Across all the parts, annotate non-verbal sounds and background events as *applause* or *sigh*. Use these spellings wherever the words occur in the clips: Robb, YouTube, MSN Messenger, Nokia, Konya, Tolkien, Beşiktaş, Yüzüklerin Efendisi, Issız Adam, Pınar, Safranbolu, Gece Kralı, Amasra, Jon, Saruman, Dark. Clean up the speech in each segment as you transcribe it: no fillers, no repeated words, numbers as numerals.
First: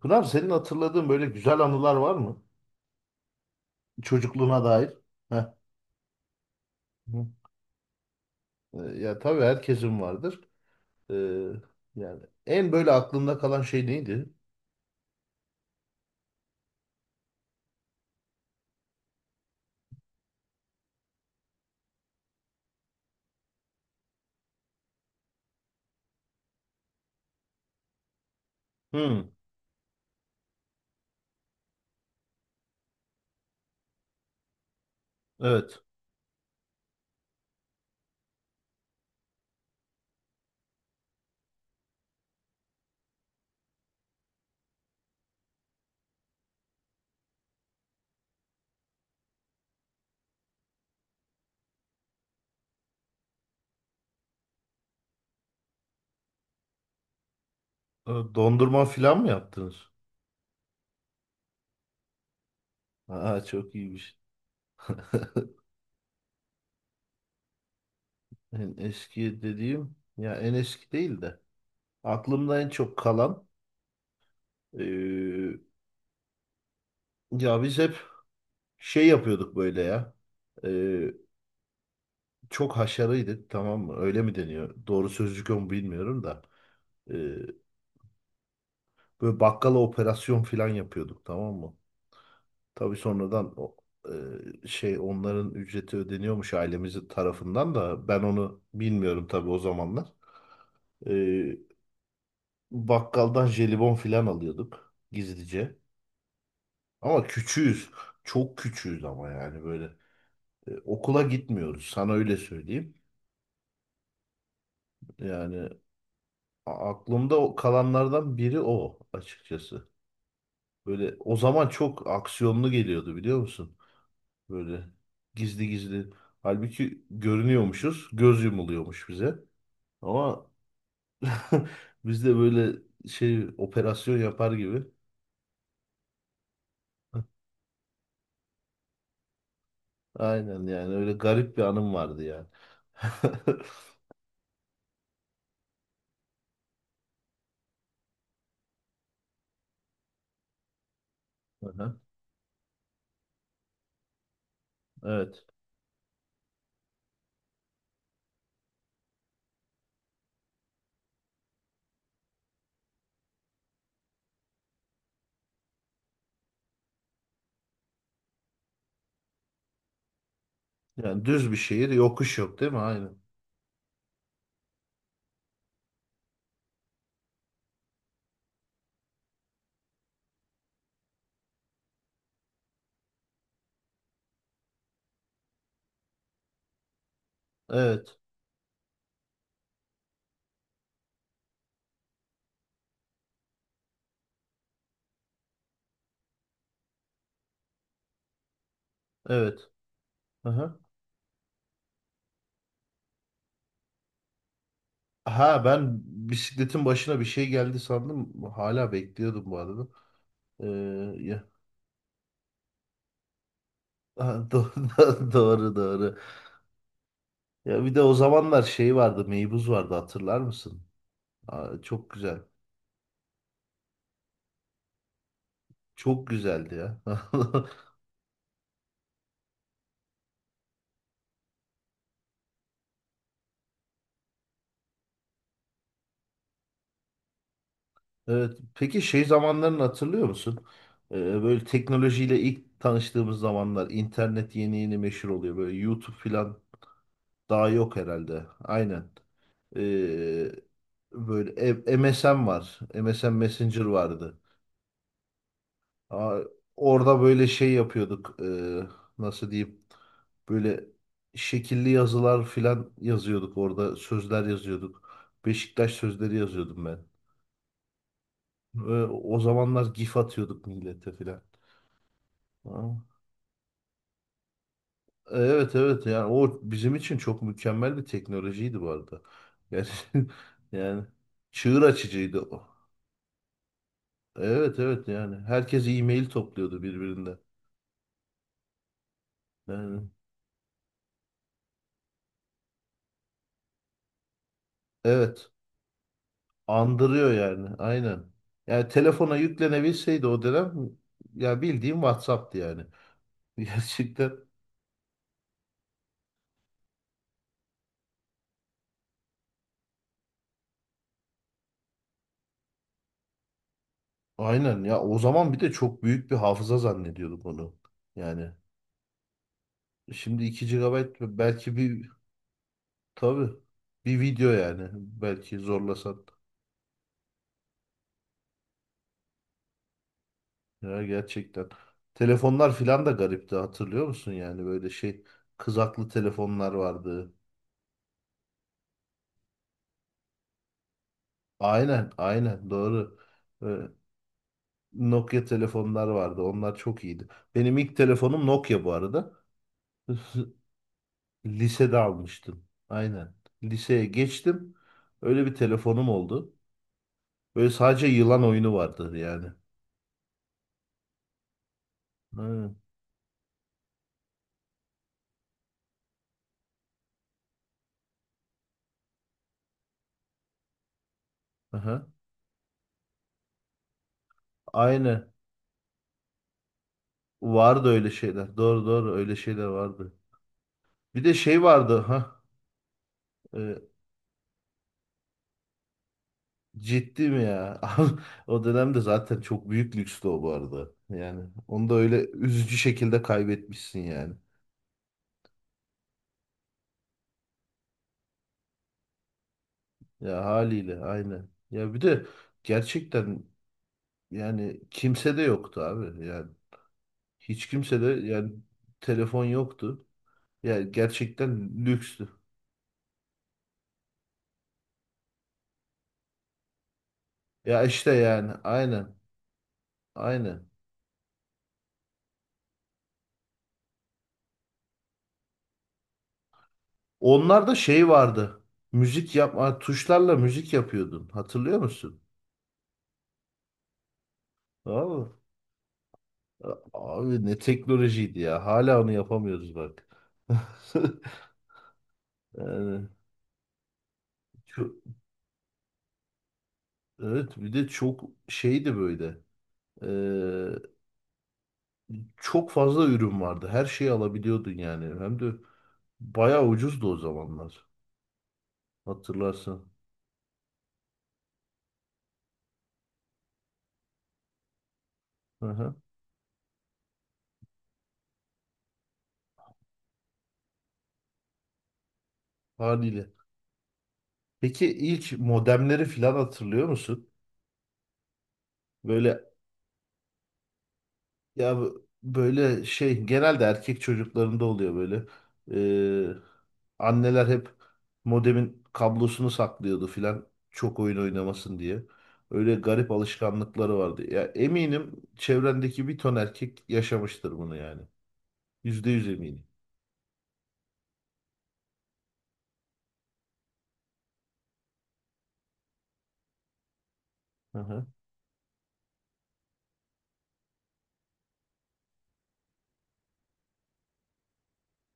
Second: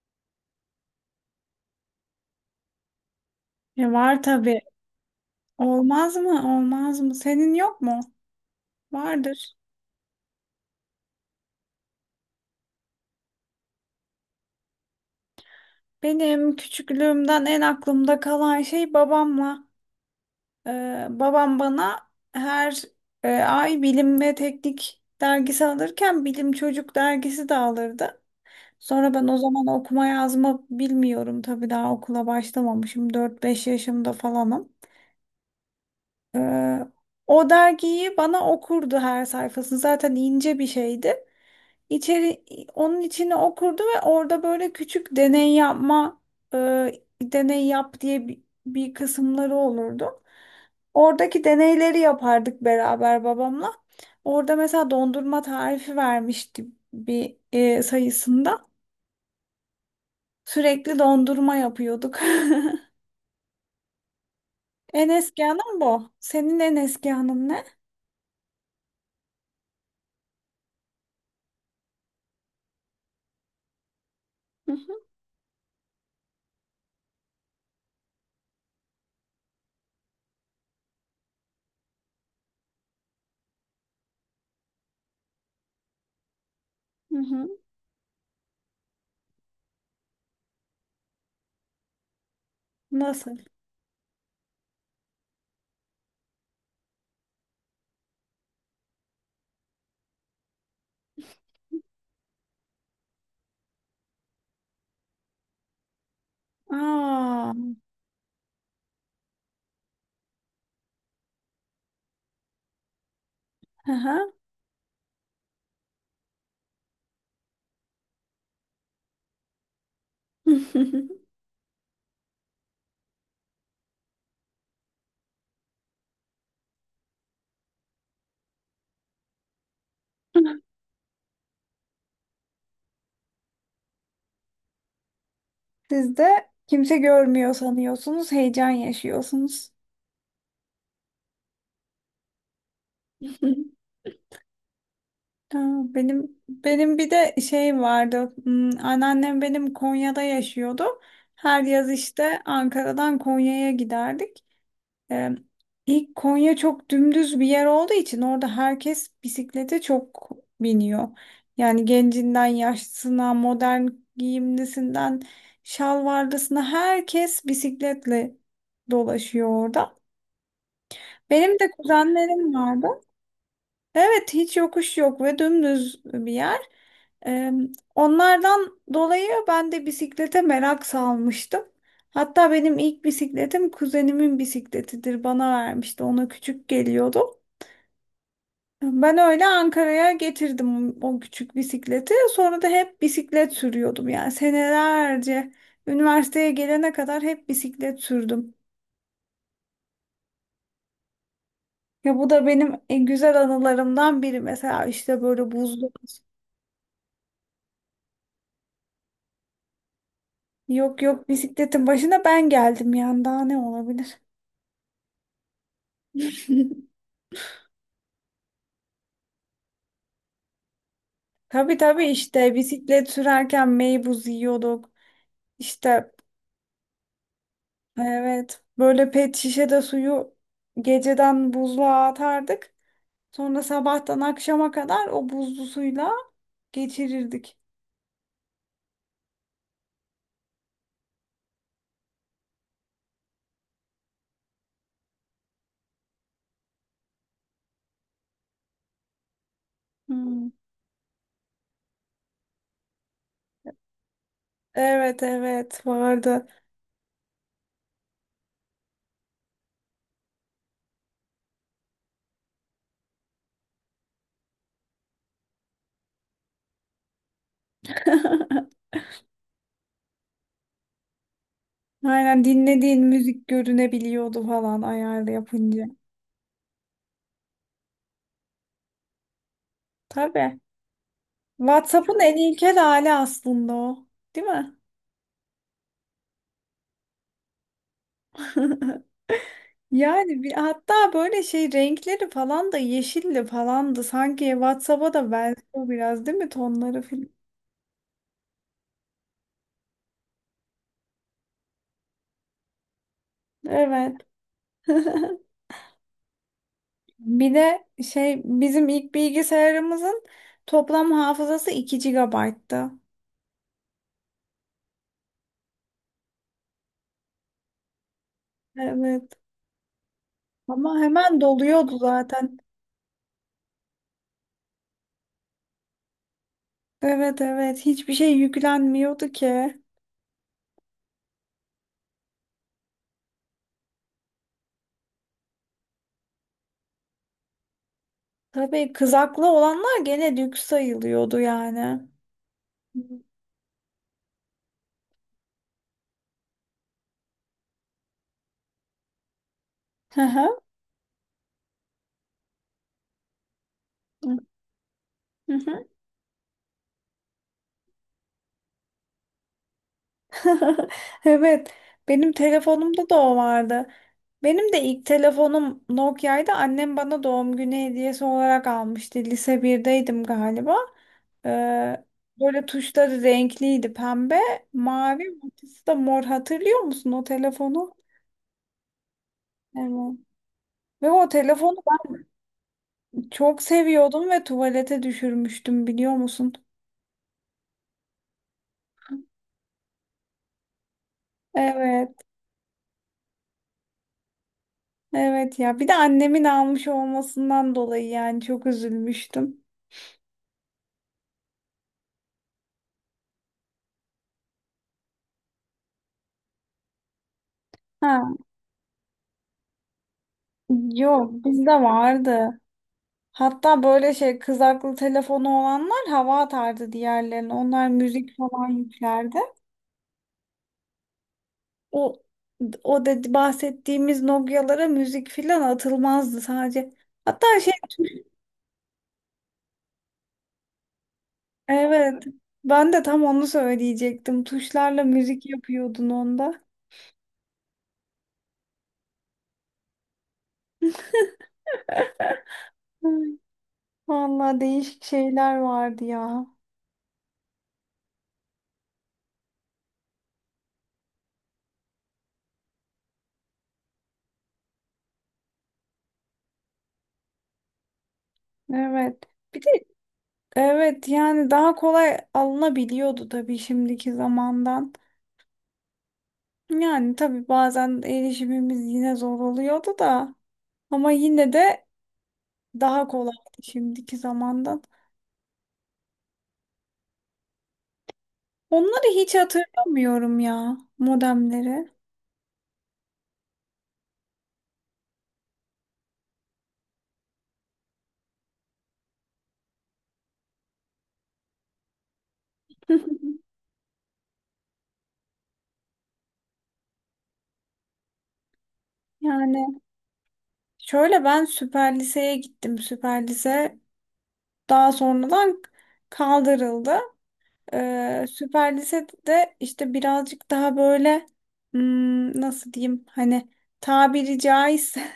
Pınar senin hatırladığın böyle güzel anılar var mı? E var tabii. Çocukluğuna dair. Heh. Olmaz mı? Olmaz mı? Hı. Senin yok mu? Ya tabii Vardır. herkesin vardır. Ee, Yani en böyle aklında kalan şey neydi? Benim küçüklüğümden en aklımda kalan şey babamla. Babam bana her ay bilim ve teknik dergisi alırken bilim çocuk dergisi de alırdı. Sonra ben Hmm, o zaman okuma yazma bilmiyorum tabii, daha okula başlamamışım, dört beş yaşımda falanım. evet. Ee, O dergiyi bana okurdu, her sayfasını. Zaten ince bir şeydi. İçeri, Onun içine okurdu ve orada böyle küçük deney yapma, e, deney yap diye bir kısımları olurdu. Oradaki deneyleri yapardık beraber babamla. Orada mesela dondurma tarifi vermişti bir sayısında. Dondurma falan mı yaptınız? Sürekli dondurma yapıyorduk. *laughs* Aa, çok iyiymiş. En eski anım bu. Senin en eski anın ne? En eski dediğim ya, en eski değil de aklımda en çok kalan, Hı hı ee, ya biz hep şey yapıyorduk böyle ya. Ee, Çok haşarıydık, tamam mı? Öyle mi deniyor? Doğru sözcük o mu bilmiyorum da. Ee, hı. Hı. Böyle bakkala operasyon falan yapıyorduk, tamam mı? Tabii Nasıl? sonradan o, şey, onların ücreti ödeniyormuş ailemizin tarafından, da ben onu bilmiyorum tabii o zamanlar. E, Bakkaldan jelibon falan alıyorduk gizlice. Ama Aa, küçüğüz. Çok küçüğüz ama yani böyle. Okula gitmiyoruz, sana öyle söyleyeyim. hı Yani aklımda kalanlardan biri o, açıkçası. hı. Böyle o zaman çok aksiyonlu geliyordu, biliyor musun? Böyle gizli gizli. Halbuki görünüyormuşuz. Göz yumuluyormuş bize. Ama *laughs* *laughs* biz de böyle şey, operasyon yapar gibi. Siz de kimse görmüyor sanıyorsunuz, heyecan yaşıyorsunuz. *laughs* Aynen, yani öyle garip bir anım vardı yani. *laughs* Ha, benim bir de şeyim vardı. Anneannem benim Konya'da yaşıyordu. Her yaz Aha, işte Ankara'dan Konya'ya giderdik. Ee, evet. ilk Konya çok dümdüz bir yer olduğu için orada herkes bisiklete çok biniyor. Yani gencinden yaşlısına, modern giyimlisinden şalvarlısına herkes bisikletle dolaşıyor orada. Yani düz bir Benim de şehir, yokuş kuzenlerim yok değil mi? vardı. Aynen. Evet, hiç yokuş yok ve dümdüz bir yer. Ee, Onlardan dolayı ben de bisiklete merak salmıştım. Hatta benim ilk bisikletim kuzenimin bisikletidir. Bana vermişti. Ona küçük geliyordu. Evet. Ben öyle Ankara'ya getirdim o küçük bisikleti. Sonra da hep bisiklet sürüyordum. Yani senelerce, üniversiteye gelene kadar hep bisiklet sürdüm. Evet. Aha. Ya bu da benim en güzel anılarımdan biri. Mesela işte böyle Ha, ben buzlu. bisikletin başına bir şey geldi sandım. Hala bekliyordum bu arada. Ee, Yok, yok, ya, bisikletin başına ben geldim, yani daha ne olabilir? ha, *laughs* doğru, doğru. *laughs* Ya bir de o zamanlar şey vardı, meybuz vardı, hatırlar mısın? Tabii, Aa, tabii, çok güzel. işte bisiklet sürerken meybuz yiyorduk. İşte, Çok güzeldi ya. *laughs* evet, böyle pet şişede suyu geceden buzluğa atardık. Sonra sabahtan akşama kadar o buzlu suyla geçirirdik. Evet. Peki şey zamanlarını hatırlıyor musun? Ee, Böyle teknolojiyle ilk tanıştığımız zamanlar, internet yeni yeni meşhur oluyor. Böyle YouTube falan daha yok herhalde. Aynen. Hmm. Ee, Böyle MSN var. MSN Messenger vardı. Evet, evet, Aa, vardı. orada böyle şey yapıyorduk. Nasıl diyeyim? Böyle şekilli yazılar filan yazıyorduk orada. Sözler yazıyorduk. Beşiktaş sözleri yazıyordum ben. *laughs* Ve o zamanlar gif atıyorduk millete filan. Aynen, Aa, dinlediğin müzik görünebiliyordu falan, ayarlı evet yapınca. evet, yani o bizim için çok mükemmel bir teknolojiydi bu arada. Yani, *laughs* Tabii. yani çığır WhatsApp'ın en açıcıydı o. ilkel hali aslında o. Değil mi? Evet evet, yani herkes e-mail topluyordu birbirinden. *laughs* Yani, Yani hatta böyle şey, renkleri falan da yeşilli falan da, sanki WhatsApp'a da evet. benziyor biraz değil mi, tonları Andırıyor falan? yani. Aynen. Yani telefona yüklenebilseydi o dönem, ya bildiğim WhatsApp'tı yani. *laughs* Evet. Gerçekten. *laughs* Bir de şey, bizim ilk bilgisayarımızın toplam hafızası 2 GB'tı. Aynen ya, o zaman bir de çok büyük bir hafıza zannediyorduk onu. Yani Evet. şimdi 2 Ama gigabayt hemen belki doluyordu bir, zaten. tabii bir video yani, belki zorlasan. Evet, evet, hiçbir şey yüklenmiyordu ki. Ya gerçekten. Telefonlar filan da garipti, hatırlıyor musun? Yani böyle şey, kızaklı telefonlar vardı. Tabii kızaklı olanlar gene lüks sayılıyordu yani. Aynen, Hı doğru. Ee, Nokia telefonlar vardı. Onlar çok iyiydi. Benim ilk telefonum Nokia bu arada. hı. *laughs* Lisede almıştım. Aynen. Liseye geçtim. Öyle Hı bir hı. telefonum oldu. Böyle sadece yılan oyunu vardı yani. *laughs* Evet, benim Aynen. telefonumda da o vardı. Benim de ilk telefonum Nokia'ydı. Annem bana doğum günü hediyesi olarak almıştı. Lise birdeydim galiba. Ee, Aha. Böyle tuşları renkliydi. Pembe, Aynen. mavi, ortası da mor. Hatırlıyor musun o Vardı telefonu? öyle şeyler. Doğru, öyle şeyler vardı. Evet. Ve Bir o de şey telefonu vardı. Ha. ben çok e, seviyordum ve tuvalete düşürmüştüm, biliyor musun? Ciddi mi ya? *laughs* O dönemde zaten çok büyük lükstü o, bu arada. Yani onu da Evet, öyle üzücü şekilde kaybetmişsin yani. evet ya. Bir de annemin almış olmasından dolayı yani çok üzülmüştüm. Ya haliyle, aynen. Ya bir de gerçekten, yani kimse de yoktu abi. Yani hiç kimse de Ha. yani, telefon yoktu. Ya Yok, bizde gerçekten lükstü. vardı. Hatta böyle şey, kızaklı telefonu olanlar hava atardı diğerlerine. Ya Onlar işte müzik yani, falan aynen. yüklerdi. Aynen. O o dedi, bahsettiğimiz Nokia'lara müzik falan atılmazdı sadece. Hatta şey, Onlarda şey vardı. Müzik yapma, tuşlarla müzik yapıyordun. Hatırlıyor musun? evet, ben de tam onu söyleyecektim. Tuşlarla Tamam mı? müzik yapıyordun onda. Abi, ne teknolojiydi ya. Hala onu yapamıyoruz bak. *laughs* Yani Hı, vallahi çok, değişik şeyler vardı ya. evet, bir de çok şeydi böyle. Çok fazla ürün vardı. Her şeyi alabiliyordun yani. Hem de bayağı ucuzdu o zamanlar. Evet. Bir de, Hatırlarsın. evet, yani daha kolay alınabiliyordu tabii şimdiki zamandan. Hı hı, Yani tabii bazen erişimimiz yine zor oluyordu da, ama yine de daha haliyle. kolaydı şimdiki zamandan. Peki ilk modemleri falan hatırlıyor musun? Onları hiç Böyle, hatırlamıyorum ya, ya modemleri. Böyle şey genelde erkek çocuklarında oluyor böyle. Ee, Anneler hep modemin kablosunu saklıyordu filan, çok oyun oynamasın diye. Öyle garip *laughs* alışkanlıkları vardı. Ya eminim çevrendeki bir ton erkek yaşamıştır bunu yani. Yüzde yüz eminim. Yani şöyle, ben süper liseye gittim. Süper lise daha sonradan kaldırıldı. Hı hı. Süper lisede işte birazcık daha böyle, nasıl diyeyim, hani, tabiri caizse,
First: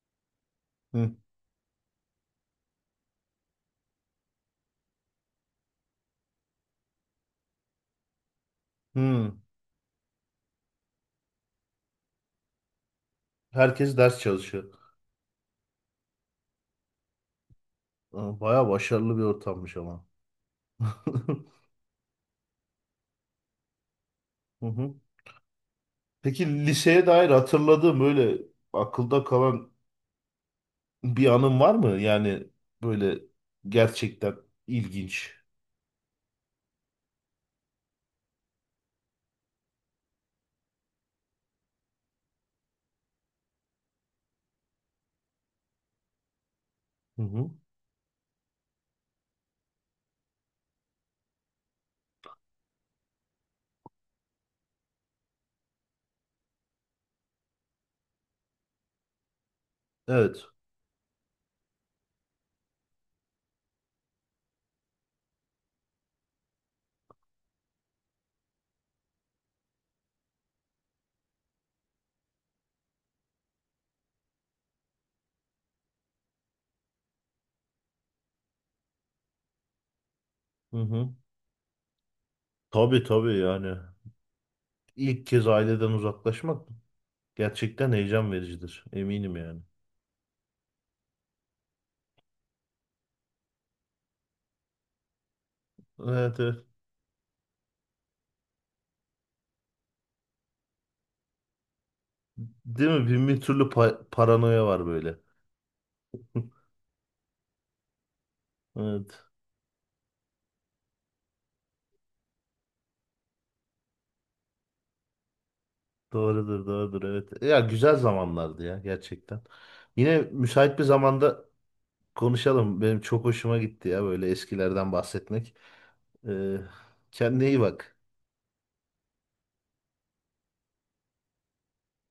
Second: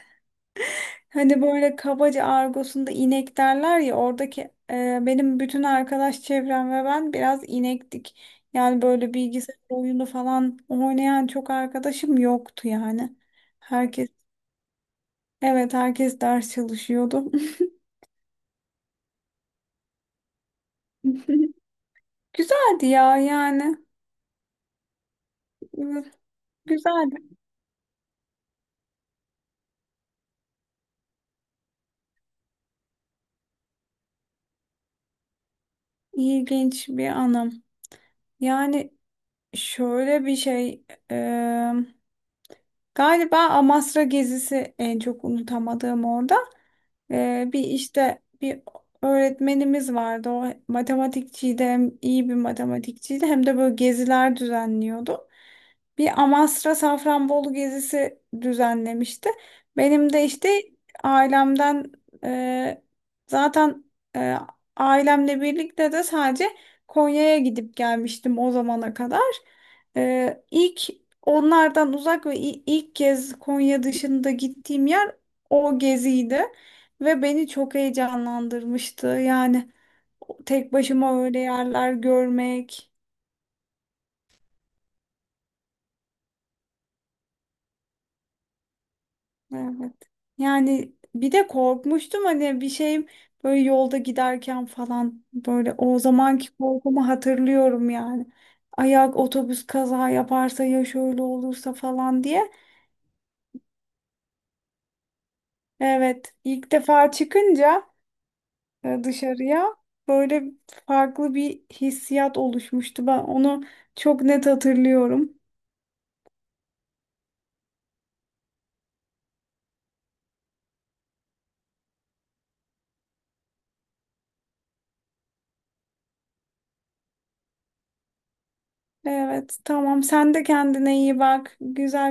Hı. hani böyle kabaca argosunda inek derler ya, oradaki benim bütün arkadaş çevrem ve ben biraz inektik. Yani böyle Hı. bilgisayar oyunu falan oynayan çok arkadaşım yoktu yani. Herkes Herkes, ders çalışıyor. evet, herkes ders çalışıyordu. *laughs* *laughs* Aa, bayağı başarılı bir ortammış ama. *laughs* Güzeldi ya yani. Hı hı. Peki liseye Güzeldi. dair hatırladığın böyle akılda kalan bir anın var mı? Yani böyle gerçekten ilginç. İlginç bir anım. Yani şöyle bir şey, e, galiba Amasra gezisi en çok unutamadığım, orada. Hı hı. Bir işte bir öğretmenimiz vardı. O matematikçiydi, hem iyi bir matematikçiydi hem de böyle geziler düzenliyordu. Bir Amasra Safranbolu gezisi düzenlemişti. Benim de Evet. işte ailemden, e, zaten e, ailemle birlikte de sadece Konya'ya gidip gelmiştim o zamana kadar. İlk onlardan uzak ve ilk kez Konya dışında gittiğim yer o geziydi. Ve beni çok heyecanlandırmıştı. Yani tek Hı hı. başıma öyle yerler görmek. Tabii tabii yani. İlk kez aileden uzaklaşmak gerçekten heyecan vericidir. Eminim yani. Evet. Yani bir de korkmuştum, hani bir şeyim, böyle yolda giderken falan, böyle o Evet evet. zamanki korkumu hatırlıyorum yani. Ayak, otobüs kaza yaparsa ya, şöyle olursa falan diye. Değil mi? Bin bir türlü paranoya var böyle. Evet, ilk defa çıkınca Evet. dışarıya, böyle farklı bir hissiyat oluşmuştu. Ben onu çok net hatırlıyorum. Doğrudur, doğrudur. Evet. Ya güzel zamanlardı ya, gerçekten. Yine müsait bir zamanda konuşalım. Benim çok hoşuma gitti ya böyle eskilerden bahsetmek. Ee, Kendine iyi bak. Evet, tamam. Sen de kendine iyi bak. Güzel